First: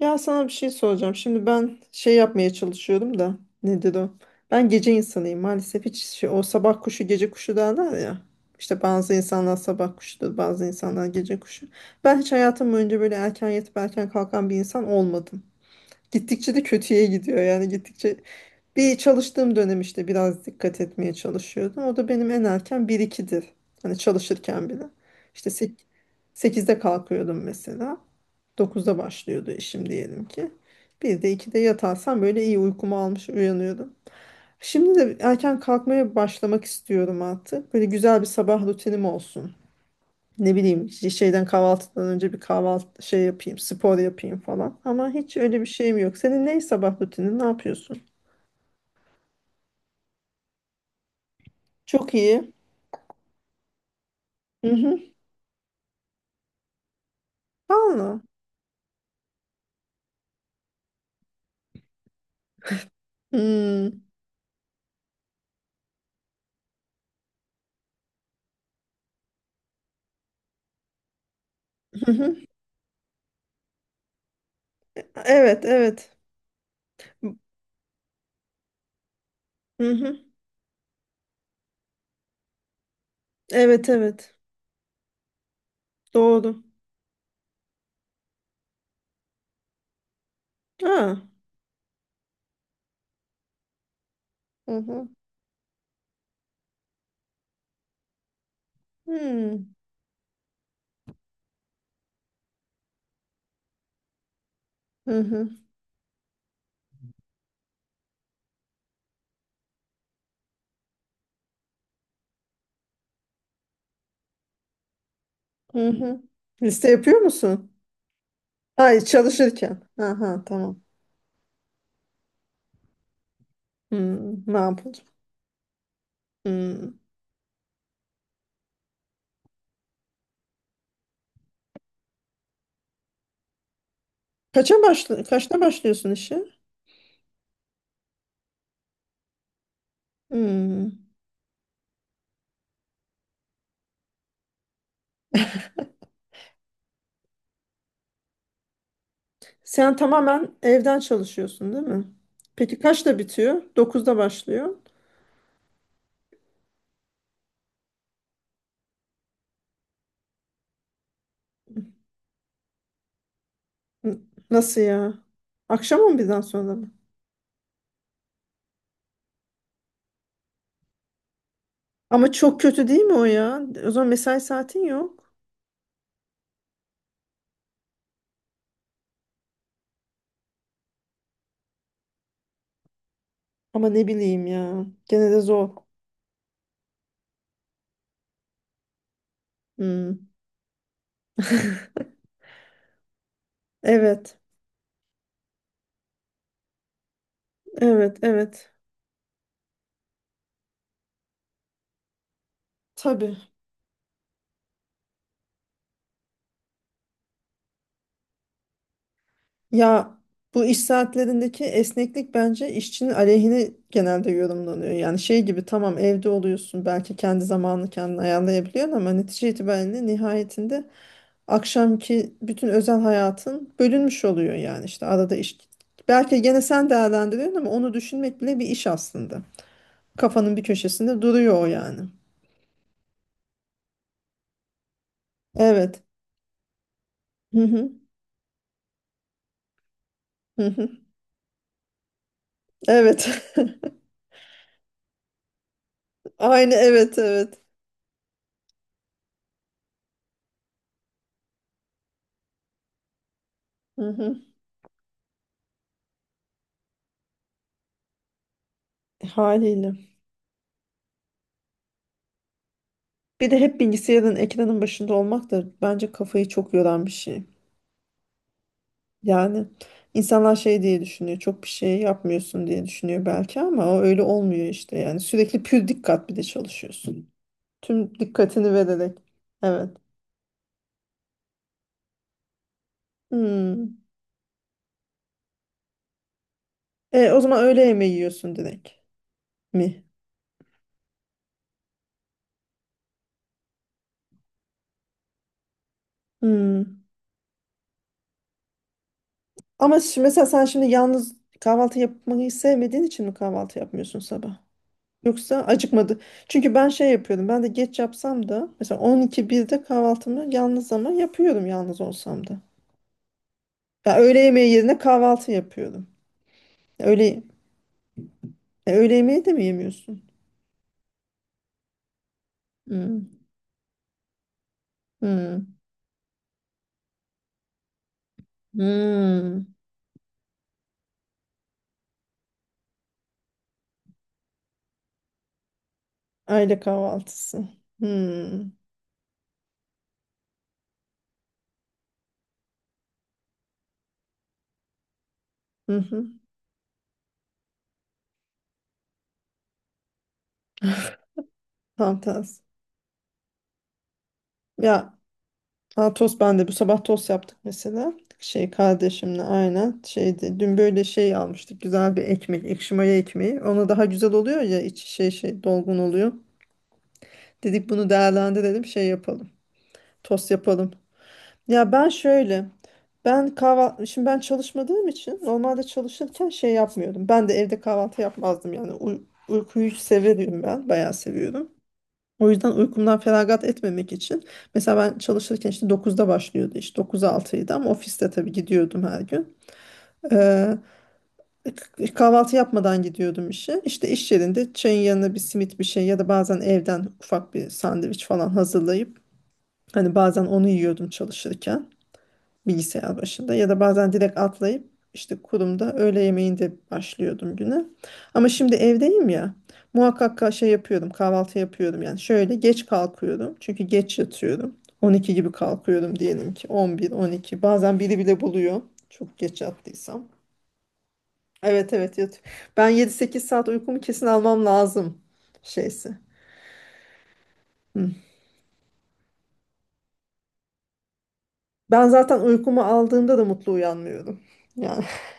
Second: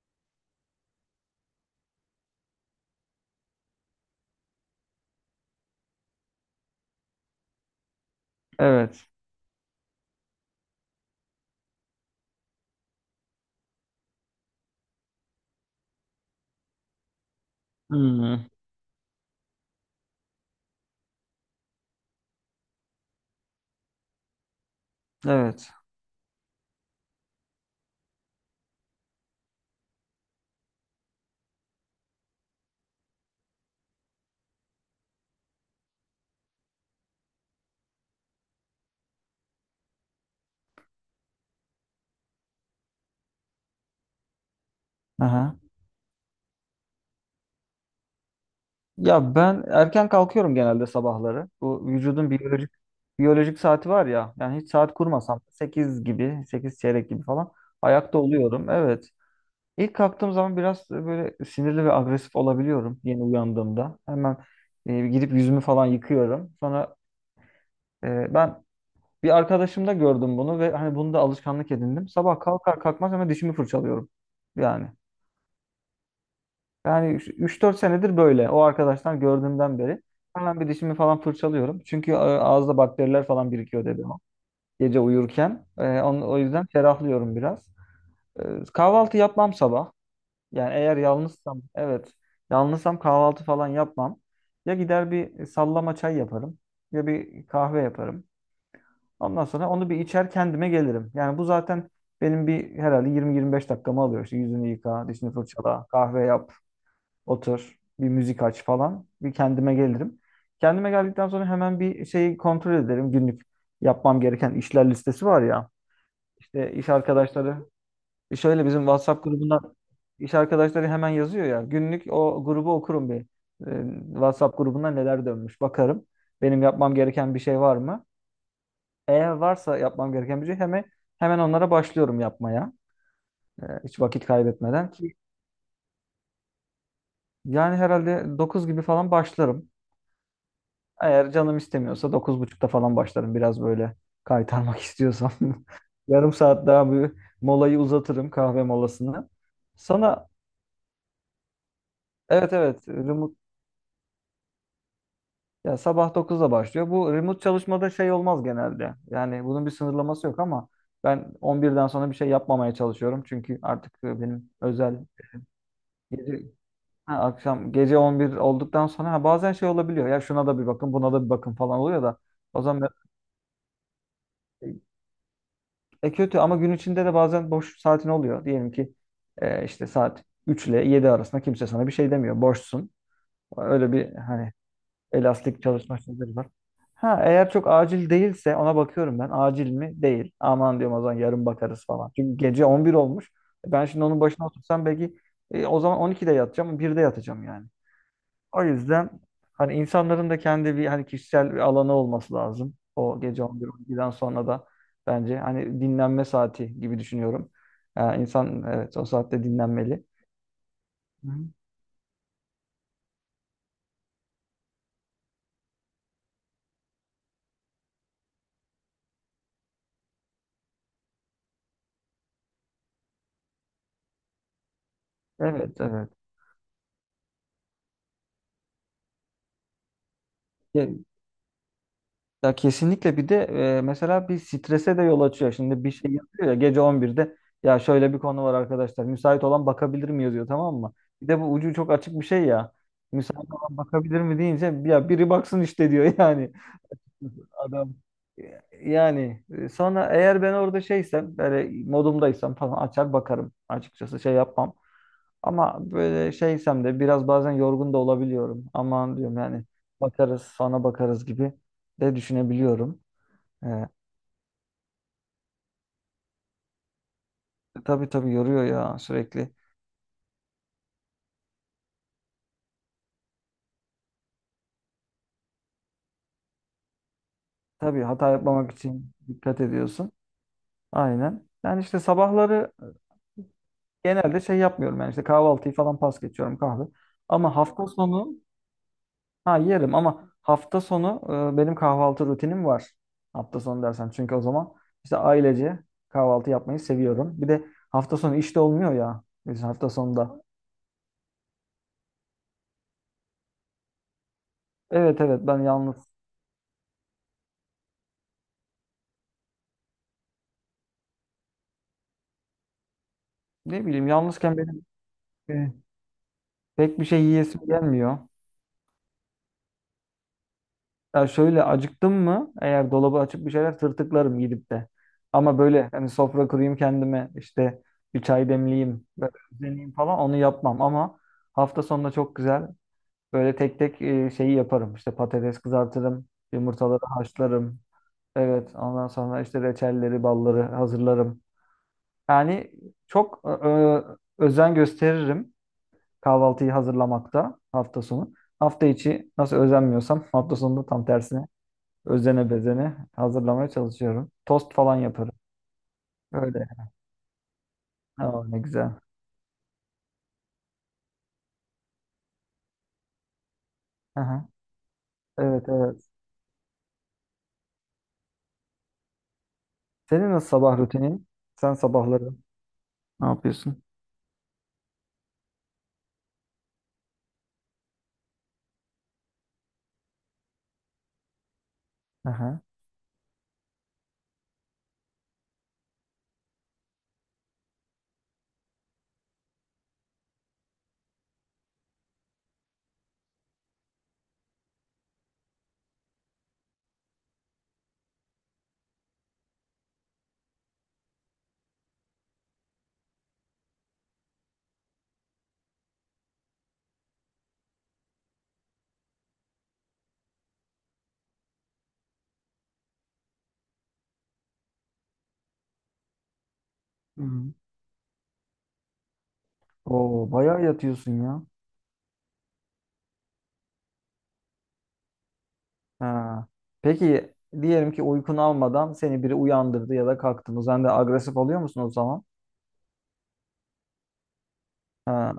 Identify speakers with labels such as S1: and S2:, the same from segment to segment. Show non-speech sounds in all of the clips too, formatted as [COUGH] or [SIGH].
S1: Ya sana bir şey soracağım. Şimdi ben şey yapmaya çalışıyorum da nedir o? Ben gece insanıyım maalesef, hiç o sabah kuşu gece kuşu derler ya. İşte
S2: Evet.
S1: bazı insanlar sabah kuşudur, bazı insanlar gece kuşu. Ben hiç hayatım boyunca böyle erken yatıp erken kalkan bir insan olmadım. Gittikçe de kötüye gidiyor, yani
S2: Hmm,
S1: bir çalıştığım dönem işte biraz dikkat etmeye çalışıyordum. O da benim en erken 1-2'dir. Hani çalışırken bile. İşte
S2: evet.
S1: sek- 8'de kalkıyordum mesela. Dokuzda başlıyordu işim diyelim ki. Bir de 2'de yatarsam böyle iyi uykumu almış uyanıyordum. Şimdi de erken kalkmaya başlamak istiyorum artık. Böyle güzel bir sabah rutinim olsun. Ne bileyim işte kahvaltıdan önce bir kahvaltı yapayım, spor yapayım falan. Ama hiç
S2: Aha.
S1: öyle bir şeyim yok. Senin ne sabah rutinin, ne yapıyorsun?
S2: Ya ben erken kalkıyorum genelde sabahları. Bu
S1: Çok
S2: vücudun
S1: iyi.
S2: biyolojik saati var ya. Yani hiç saat
S1: Mhm.
S2: kurmasam 8 gibi, 8 çeyrek gibi falan ayakta
S1: Valla.
S2: oluyorum. Evet. İlk kalktığım zaman biraz böyle sinirli ve agresif olabiliyorum yeni uyandığımda.
S1: Hmm.
S2: Hemen gidip yüzümü falan yıkıyorum. Sonra ben bir arkadaşımda gördüm bunu ve hani bunu da alışkanlık
S1: [LAUGHS]
S2: edindim.
S1: Hı hı.
S2: Sabah kalkar kalkmaz hemen dişimi fırçalıyorum. Yani.
S1: Evet, evet.
S2: Yani üç dört senedir böyle. O arkadaşlar gördüğümden
S1: Hı
S2: beri.
S1: hı.
S2: Hemen bir dişimi falan fırçalıyorum. Çünkü ağızda bakteriler falan birikiyor
S1: Evet,
S2: dedi o.
S1: evet.
S2: Gece uyurken. Onu, o
S1: Doğru.
S2: yüzden ferahlıyorum biraz. Kahvaltı yapmam sabah. Yani eğer
S1: Ha.
S2: yalnızsam, evet. Yalnızsam kahvaltı falan yapmam. Ya
S1: Hı hı.
S2: gider bir sallama çay yaparım. Ya bir kahve yaparım. Ondan sonra
S1: Hmm.
S2: onu bir içer kendime gelirim. Yani bu zaten benim bir herhalde 20-25 dakikamı alıyor. İşte yüzünü yıka,
S1: Hı
S2: dişini
S1: hı.
S2: fırçala, kahve yap. Otur, bir müzik aç falan. Bir kendime gelirim. Kendime geldikten sonra hemen bir şeyi kontrol ederim. Günlük yapmam gereken işler listesi var ya.
S1: Hı hı.
S2: İşte iş
S1: Liste yapıyor
S2: arkadaşları
S1: musun?
S2: şöyle bizim
S1: Ay,
S2: WhatsApp grubundan
S1: çalışırken.
S2: iş
S1: Aha, tamam.
S2: arkadaşları hemen yazıyor ya. Günlük o grubu okurum bir. Ee,
S1: Hmm.
S2: WhatsApp grubunda
S1: Makul.
S2: neler dönmüş bakarım. Benim yapmam
S1: Hmm.
S2: gereken bir şey var mı? Eğer varsa yapmam gereken bir şey hemen onlara başlıyorum yapmaya. Hiç vakit
S1: Kaça
S2: kaybetmeden ki
S1: başla kaçta başlıyorsun işe?
S2: yani herhalde 9 gibi falan başlarım.
S1: Hmm.
S2: Eğer canım istemiyorsa dokuz buçukta falan başlarım biraz böyle kaytarmak istiyorsam. [LAUGHS] Yarım saat daha bir molayı uzatırım kahve molasını.
S1: Sen
S2: Sana
S1: tamamen evden çalışıyorsun, değil mi?
S2: evet,
S1: Peki
S2: evet,
S1: kaçta
S2: remote.
S1: bitiyor? Dokuzda başlıyor.
S2: Ya, sabah 9'da başlıyor. Bu remote çalışmada şey olmaz genelde. Yani bunun bir sınırlaması yok ama ben on birden sonra bir şey yapmamaya çalışıyorum. Çünkü artık
S1: N-
S2: benim
S1: Nasıl
S2: özel
S1: ya? Akşam
S2: gece.
S1: 11'den sonra mı?
S2: Ha, akşam gece 11 olduktan sonra ha, bazen şey olabiliyor. Ya şuna da bir bakın, buna da bir bakın falan oluyor da
S1: Ama çok
S2: o
S1: kötü
S2: zaman.
S1: değil mi o ya? O zaman mesai saatin yok.
S2: E, kötü ama gün içinde de bazen boş saatin oluyor. Diyelim ki işte saat 3 ile 7 arasında kimse sana bir şey demiyor. Boşsun.
S1: Ama
S2: Öyle
S1: ne
S2: bir
S1: bileyim
S2: hani
S1: ya. Gene de
S2: elastik
S1: zor.
S2: çalışma şeyleri var. Ha, eğer çok acil değilse ona bakıyorum ben. Acil mi?
S1: Hmm.
S2: Değil. Aman diyorum, o zaman yarın bakarız
S1: [LAUGHS]
S2: falan. Çünkü gece 11 olmuş. Ben şimdi onun
S1: Evet.
S2: başına otursam belki o zaman 12'de yatacağım, 1'de yatacağım yani.
S1: Evet.
S2: O
S1: Evet.
S2: yüzden hani insanların da kendi bir hani kişisel bir alanı olması lazım. O
S1: Tabii.
S2: gece 11-12'den sonra da bence hani dinlenme saati gibi düşünüyorum. Yani insan evet o saatte dinlenmeli.
S1: Ya, bu iş
S2: Hı.
S1: saatlerindeki esneklik bence işçinin aleyhine genelde yorumlanıyor. Yani şey gibi, tamam evde oluyorsun, belki kendi zamanını kendin ayarlayabiliyorsun, ama netice itibariyle, nihayetinde akşamki bütün özel hayatın bölünmüş oluyor, yani işte arada iş.
S2: Evet, evet.
S1: Belki gene sen değerlendiriyorsun ama onu düşünmek bile bir iş aslında. Kafanın bir
S2: Ke-
S1: köşesinde duruyor o yani.
S2: Ya kesinlikle bir de mesela bir strese de yol açıyor. Şimdi bir
S1: Evet.
S2: şey yazıyor ya, gece 11'de.
S1: Hı
S2: Ya
S1: hı.
S2: şöyle bir konu var arkadaşlar. Müsait olan bakabilir mi yazıyor,
S1: Hı
S2: tamam
S1: hı.
S2: mı? Bir de bu ucu çok açık bir şey ya.
S1: Evet.
S2: Müsait olan bakabilir mi deyince ya biri baksın işte diyor [LAUGHS]
S1: [LAUGHS]
S2: yani.
S1: Aynı, evet
S2: [LAUGHS]
S1: evet.
S2: Adam yani sonra eğer ben orada şeysem, böyle modumdaysam falan açar bakarım
S1: Hı
S2: açıkçası, şey
S1: hı.
S2: yapmam. Ama böyle şeysem de biraz bazen yorgun da olabiliyorum. Aman diyorum yani
S1: Haliyle.
S2: bakarız, sonra bakarız gibi de düşünebiliyorum.
S1: Bir de hep
S2: Ee,
S1: bilgisayarın, ekranın başında olmak da bence kafayı çok yoran bir şey.
S2: tabii tabii yoruyor ya sürekli.
S1: Yani insanlar şey diye düşünüyor. Çok bir şey yapmıyorsun diye düşünüyor belki, ama o öyle olmuyor işte. Yani sürekli pür dikkat, bir de çalışıyorsun.
S2: Tabii
S1: Tüm
S2: hata yapmamak
S1: dikkatini
S2: için
S1: vererek.
S2: dikkat
S1: Evet.
S2: ediyorsun. Aynen. Yani işte sabahları
S1: Hmm.
S2: genelde şey yapmıyorum, yani işte kahvaltıyı falan pas geçiyorum, kahve.
S1: O
S2: Ama
S1: zaman öğle
S2: hafta
S1: yemeği
S2: sonu.
S1: yiyorsun direkt
S2: Ha, yerim
S1: mi?
S2: ama hafta sonu benim kahvaltı rutinim var. Hafta sonu dersen çünkü o zaman işte ailece kahvaltı yapmayı
S1: Hmm.
S2: seviyorum. Bir de hafta sonu işte olmuyor ya. Biz hafta
S1: Ama
S2: sonunda.
S1: mesela sen şimdi yalnız kahvaltı yapmayı sevmediğin için mi kahvaltı yapmıyorsun sabah?
S2: Evet, evet,
S1: Yoksa
S2: ben yalnız,
S1: acıkmadı. Çünkü ben şey yapıyordum. Ben de geç yapsam da, mesela 12-1'de kahvaltımı yalnız ama yapıyorum, yalnız olsam da.
S2: ne bileyim,
S1: Ya, öğle
S2: yalnızken
S1: yemeği
S2: benim
S1: yerine kahvaltı
S2: e,
S1: yapıyordum.
S2: pek bir
S1: Ya
S2: şey
S1: Öğle,
S2: yiyesim gelmiyor.
S1: ya öğle yemeği de mi yemiyorsun?
S2: Ya şöyle, acıktım mı eğer, dolabı
S1: Hmm.
S2: açıp bir şeyler tırtıklarım gidip de. Ama
S1: Hmm.
S2: böyle hani sofra kurayım kendime, işte bir çay demleyeyim, böyle
S1: Hmm.
S2: üzerine falan, onu yapmam ama hafta sonunda çok güzel. Böyle tek tek şeyi yaparım. İşte patates kızartırım,
S1: Aile
S2: yumurtaları
S1: kahvaltısı.
S2: haşlarım.
S1: Hmm.
S2: Evet, ondan sonra işte reçelleri, balları hazırlarım. Yani çok özen gösteririm
S1: Hı hı.
S2: kahvaltıyı hazırlamakta hafta sonu. Hafta içi nasıl özenmiyorsam hafta sonunda tam tersine
S1: Tam
S2: özene
S1: tersi.
S2: bezene hazırlamaya çalışıyorum. Tost falan
S1: Ya
S2: yaparım.
S1: Ha, tost ben
S2: Öyle.
S1: de bu sabah tost yaptık mesela.
S2: Aa, ne güzel.
S1: Kardeşimle aynen şeydi. Dün böyle şey almıştık, güzel bir ekmek, ekşi maya ekmeği. Ona daha güzel
S2: Aha.
S1: oluyor ya, içi
S2: Evet, evet.
S1: dolgun oluyor. Dedik bunu değerlendirelim, şey yapalım.
S2: Senin nasıl
S1: Tost
S2: sabah
S1: yapalım.
S2: rutinin? Sen
S1: Ya ben
S2: sabahları
S1: şöyle
S2: ne
S1: ben
S2: yapıyorsun?
S1: kahvaltı şimdi ben çalışmadığım için, normalde çalışırken şey yapmıyordum. Ben de evde kahvaltı yapmazdım yani. Uykuyu severim, ben bayağı seviyorum. O
S2: Aha.
S1: yüzden uykumdan feragat etmemek için, mesela ben çalışırken işte dokuzda başlıyordu iş, 9'a altıydı, ama ofiste tabii gidiyordum her gün. Ee, Kahvaltı yapmadan gidiyordum işe. İşte iş yerinde çayın yanına bir simit bir şey, ya da bazen evden ufak bir sandviç falan hazırlayıp, hani bazen onu yiyordum çalışırken, bilgisayar başında, ya da bazen direkt atlayıp işte kurumda öğle yemeğinde başlıyordum güne. Ama şimdi evdeyim ya, muhakkak ka- şey yapıyorum kahvaltı yapıyorum. Yani şöyle, geç kalkıyorum çünkü geç yatıyorum. 12 gibi kalkıyorum, diyelim ki 11,
S2: Hı. Hmm.
S1: 12, bazen biri bile buluyor çok geç yattıysam.
S2: Oo, bayağı yatıyorsun ya.
S1: Evet evet, yat. Ben 7-8 saat uykumu kesin almam lazım şeysi.
S2: Ha. Peki, diyelim ki
S1: Hı.
S2: uykun almadan seni biri uyandırdı ya da kalktın. Sen de agresif oluyor musun o
S1: Ben
S2: zaman?
S1: zaten uykumu aldığımda da mutlu uyanmıyorum. Yani [LAUGHS]
S2: Ha.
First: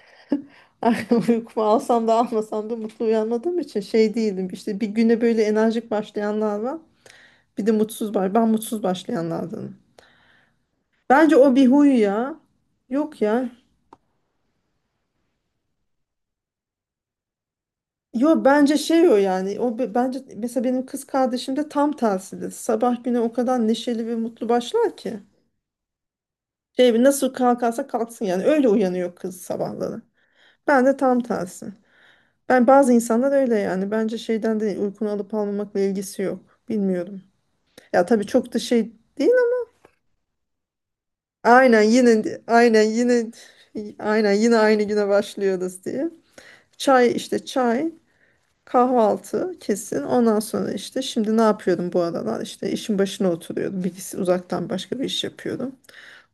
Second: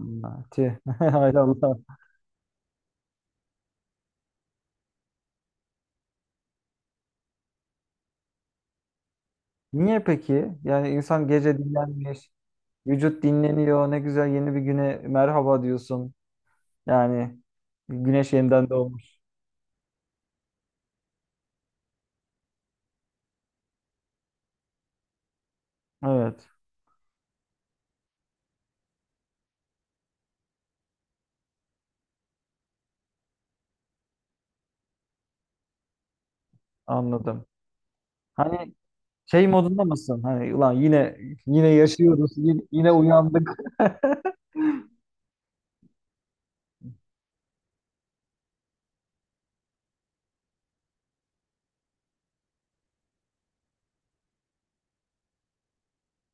S2: Tüh. [LAUGHS]
S1: [LAUGHS]
S2: Hay
S1: uykumu
S2: Allah.
S1: alsam da almasam da mutlu uyanmadığım için şey değilim. İşte bir güne böyle enerjik başlayanlar var. Bir de mutsuz var. Ben mutsuz başlayanlardanım.
S2: Niye peki? Yani insan
S1: Bence o
S2: gece
S1: bir huy
S2: dinlenmiş,
S1: ya. Yok
S2: vücut
S1: ya.
S2: dinleniyor. Ne güzel, yeni bir güne merhaba diyorsun. Yani güneş
S1: Yo,
S2: yeniden
S1: bence şey o
S2: doğmuş.
S1: yani. Bence mesela benim kız kardeşim de tam tersidir. Sabah güne o kadar neşeli ve mutlu başlar ki.
S2: Evet,
S1: Şey nasıl kalkarsa kalksın yani. Öyle uyanıyor kız sabahları. Ben de tam tersi. Bazı insanlar öyle yani. Bence şeyden değil, uykunu alıp almamakla ilgisi yok. Bilmiyorum.
S2: anladım.
S1: Ya tabii çok da
S2: Hani
S1: şey değil,
S2: şey modunda mısın? Hani ulan yine,
S1: ama
S2: yine
S1: aynen
S2: yaşıyoruz.
S1: yine
S2: Yine,
S1: aynen
S2: yine
S1: yine
S2: uyandık.
S1: aynen
S2: [LAUGHS]
S1: yine aynı güne başlıyoruz diye. Çay, işte çay, kahvaltı kesin. Ondan sonra işte, şimdi ne yapıyordum bu aralar? İşte işin başına oturuyordum. Bilgisi, uzaktan başka bir iş yapıyordum.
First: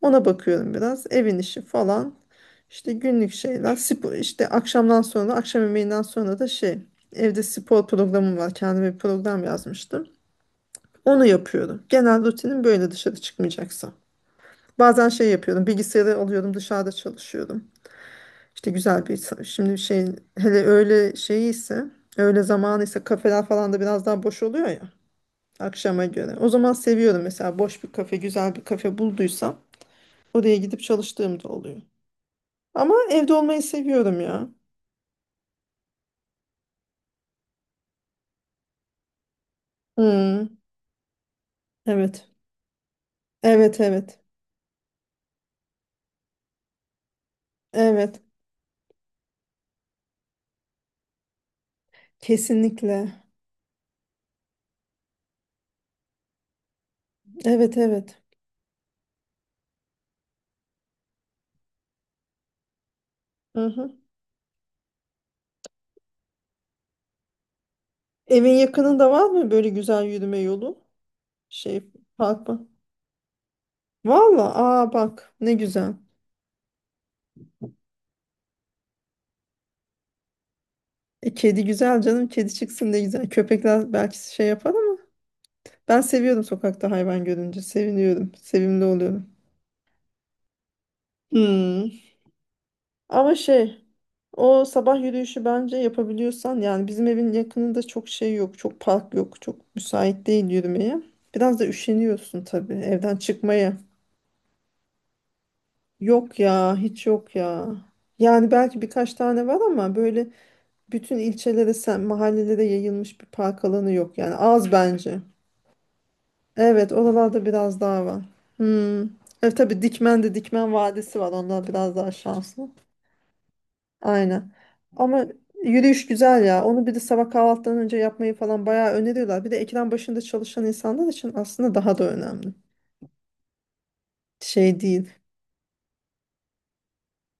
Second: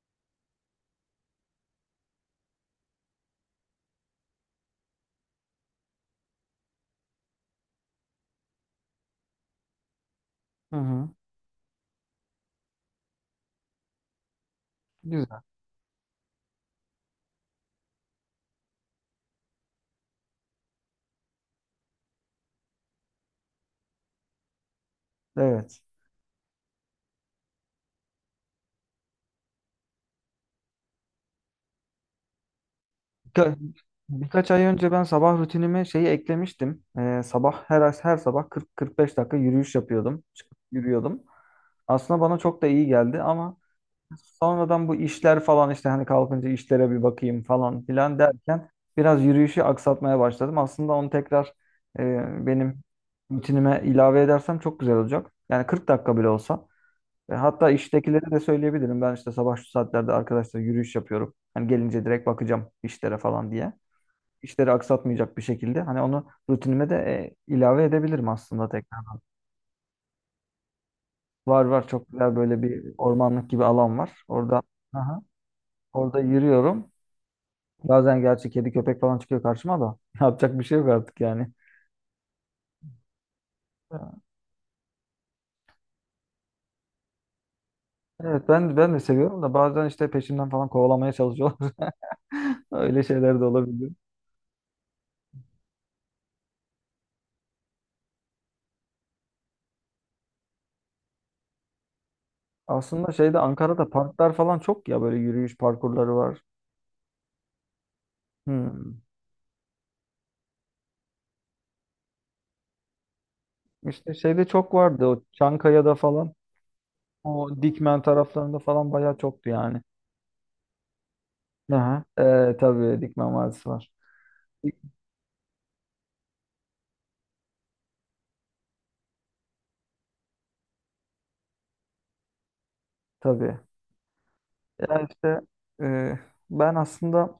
S1: Ona bakıyorum biraz. Evin işi falan. İşte günlük şeyler. Spor, işte akşamdan sonra, akşam yemeğinden sonra da evde spor programım var. Kendime bir program yazmıştım.
S2: Hı hı.
S1: Onu yapıyorum. Genel rutinim böyle, dışarı çıkmayacaksa. Bazen şey
S2: Güzel.
S1: yapıyordum, bilgisayarı alıyordum, dışarıda çalışıyordum. İşte güzel bir, hele öğle öğle zamanı ise kafeler falan da biraz daha boş oluyor ya,
S2: Evet.
S1: akşama göre. O zaman seviyorum mesela, boş bir kafe, güzel bir kafe bulduysam oraya gidip çalıştığım da oluyor. Ama evde
S2: Birka-
S1: olmayı seviyorum ya.
S2: birkaç ay önce ben sabah rutinime şeyi eklemiştim. Sabah her sabah 40-45 dakika yürüyüş yapıyordum.
S1: Hmm,
S2: Çıkıp yürüyordum. Aslında
S1: evet.
S2: bana çok da iyi geldi ama
S1: Evet, evet.
S2: sonradan bu işler falan, işte hani kalkınca işlere bir bakayım falan filan
S1: Evet.
S2: derken biraz yürüyüşü aksatmaya başladım. Aslında onu tekrar benim
S1: Kesinlikle.
S2: rutinime ilave edersem çok güzel olacak. Yani 40 dakika bile olsa. E, hatta
S1: Evet, evet.
S2: iştekilere de söyleyebilirim. Ben işte sabah şu saatlerde arkadaşlar yürüyüş yapıyorum. Hani gelince direkt bakacağım işlere falan
S1: Hı
S2: diye.
S1: hı.
S2: İşleri aksatmayacak bir şekilde. Hani onu rutinime de ilave edebilirim
S1: Evin
S2: aslında tekrar.
S1: yakınında var mı böyle güzel yürüme yolu?
S2: Var,
S1: Şey,
S2: var, çok güzel
S1: park
S2: böyle
S1: mı?
S2: bir ormanlık gibi alan var.
S1: Valla,
S2: Orada,
S1: aa
S2: aha,
S1: bak ne güzel.
S2: orada yürüyorum. Bazen gerçi kedi köpek falan çıkıyor karşıma da. [LAUGHS] Yapacak bir şey yok artık yani.
S1: Kedi güzel canım, kedi çıksın ne güzel. Köpekler belki şey yapar, ama ben seviyordum, sokakta hayvan görünce seviniyorum.
S2: Evet, ben
S1: Sevimli
S2: ben de
S1: oluyorum.
S2: seviyorum da bazen işte peşimden falan kovalamaya çalışıyorlar.
S1: Hmm.
S2: [LAUGHS] Öyle
S1: Ama
S2: şeyler de olabiliyor.
S1: o sabah yürüyüşü bence yapabiliyorsan, yani bizim evin yakınında çok şey yok. Çok park yok. Çok müsait değil yürümeye. Biraz da üşeniyorsun tabii
S2: Aslında
S1: evden
S2: şeyde,
S1: çıkmaya.
S2: Ankara'da, parklar falan çok ya, böyle yürüyüş parkurları
S1: Yok
S2: var.
S1: ya, hiç yok ya. Yani belki
S2: Hmm.
S1: birkaç tane var ama böyle, bütün ilçelere, sen, mahallelere yayılmış bir park alanı
S2: İşte
S1: yok yani,
S2: şeyde
S1: az
S2: çok vardı
S1: bence.
S2: o, Çankaya'da falan.
S1: Evet, oralarda
S2: O
S1: biraz
S2: Dikmen
S1: daha var.
S2: taraflarında falan
S1: Hmm.
S2: bayağı çoktu
S1: Evet tabii,
S2: yani.
S1: Dikmen'de Dikmen Vadisi var. Onlar biraz
S2: Aha.
S1: daha
S2: Ee,
S1: şanslı.
S2: tabii Dikmen Vadisi var.
S1: Aynen. Ama yürüyüş güzel ya. Onu bir de sabah kahvaltıdan önce yapmayı falan bayağı öneriyorlar. Bir de ekran başında çalışan insanlar için aslında daha da önemli.
S2: Tabii.
S1: Şey
S2: Ya
S1: değil.
S2: işte e, ben aslında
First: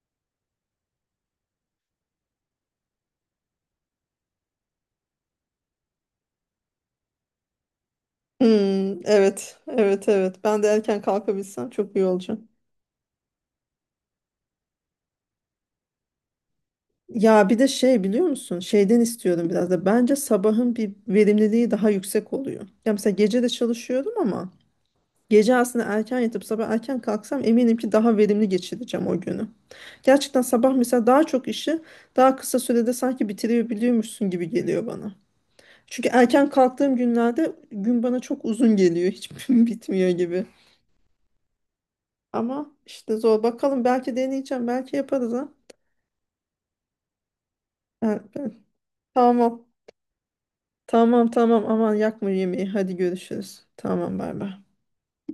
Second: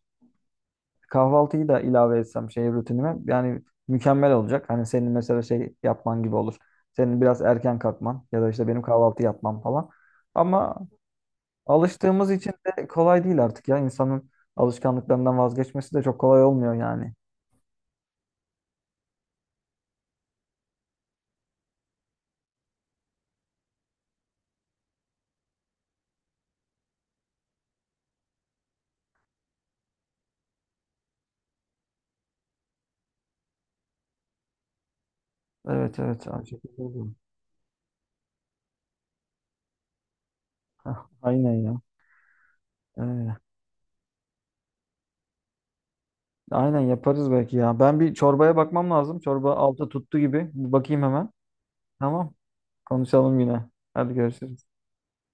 S2: kahvaltıyı da ilave etsem şey rutinime, yani mükemmel olacak. Hani senin mesela şey yapman gibi olur. Senin biraz erken kalkman ya da işte benim
S1: Hmm,
S2: kahvaltı
S1: evet,
S2: yapmam falan.
S1: evet, evet. Ben de
S2: Ama
S1: erken kalkabilsem çok iyi
S2: alıştığımız
S1: olacak.
S2: için de kolay değil artık ya. İnsanın alışkanlıklarından vazgeçmesi de çok kolay olmuyor yani.
S1: Ya bir de şey biliyor musun? Şeyden istiyorum biraz da. Bence sabahın bir verimliliği daha yüksek oluyor. Ya mesela gece de çalışıyorum, ama gece aslında erken yatıp sabah erken kalksam, eminim ki daha verimli geçireceğim o günü. Gerçekten sabah mesela daha çok işi daha kısa sürede sanki bitirebiliyormuşsun gibi geliyor bana.
S2: Evet,
S1: Çünkü
S2: evet. Aynı
S1: erken
S2: şekilde
S1: kalktığım
S2: oluyor.
S1: günlerde gün bana çok uzun geliyor. Hiç [LAUGHS] bitmiyor gibi.
S2: Hah, aynen ya.
S1: Ama işte
S2: Öyle.
S1: zor. Bakalım, belki deneyeceğim. Belki yaparız ha.
S2: Aynen yaparız belki ya. Ben bir
S1: Ben-
S2: çorbaya
S1: ben-
S2: bakmam lazım. Çorba
S1: Tamam.
S2: altı tuttu gibi. Bir bakayım hemen.
S1: Tamam tamam, aman yakma
S2: Tamam.
S1: yemeği. Hadi
S2: Konuşalım yine.
S1: görüşürüz.
S2: Hadi
S1: Tamam, bay bay.
S2: görüşürüz.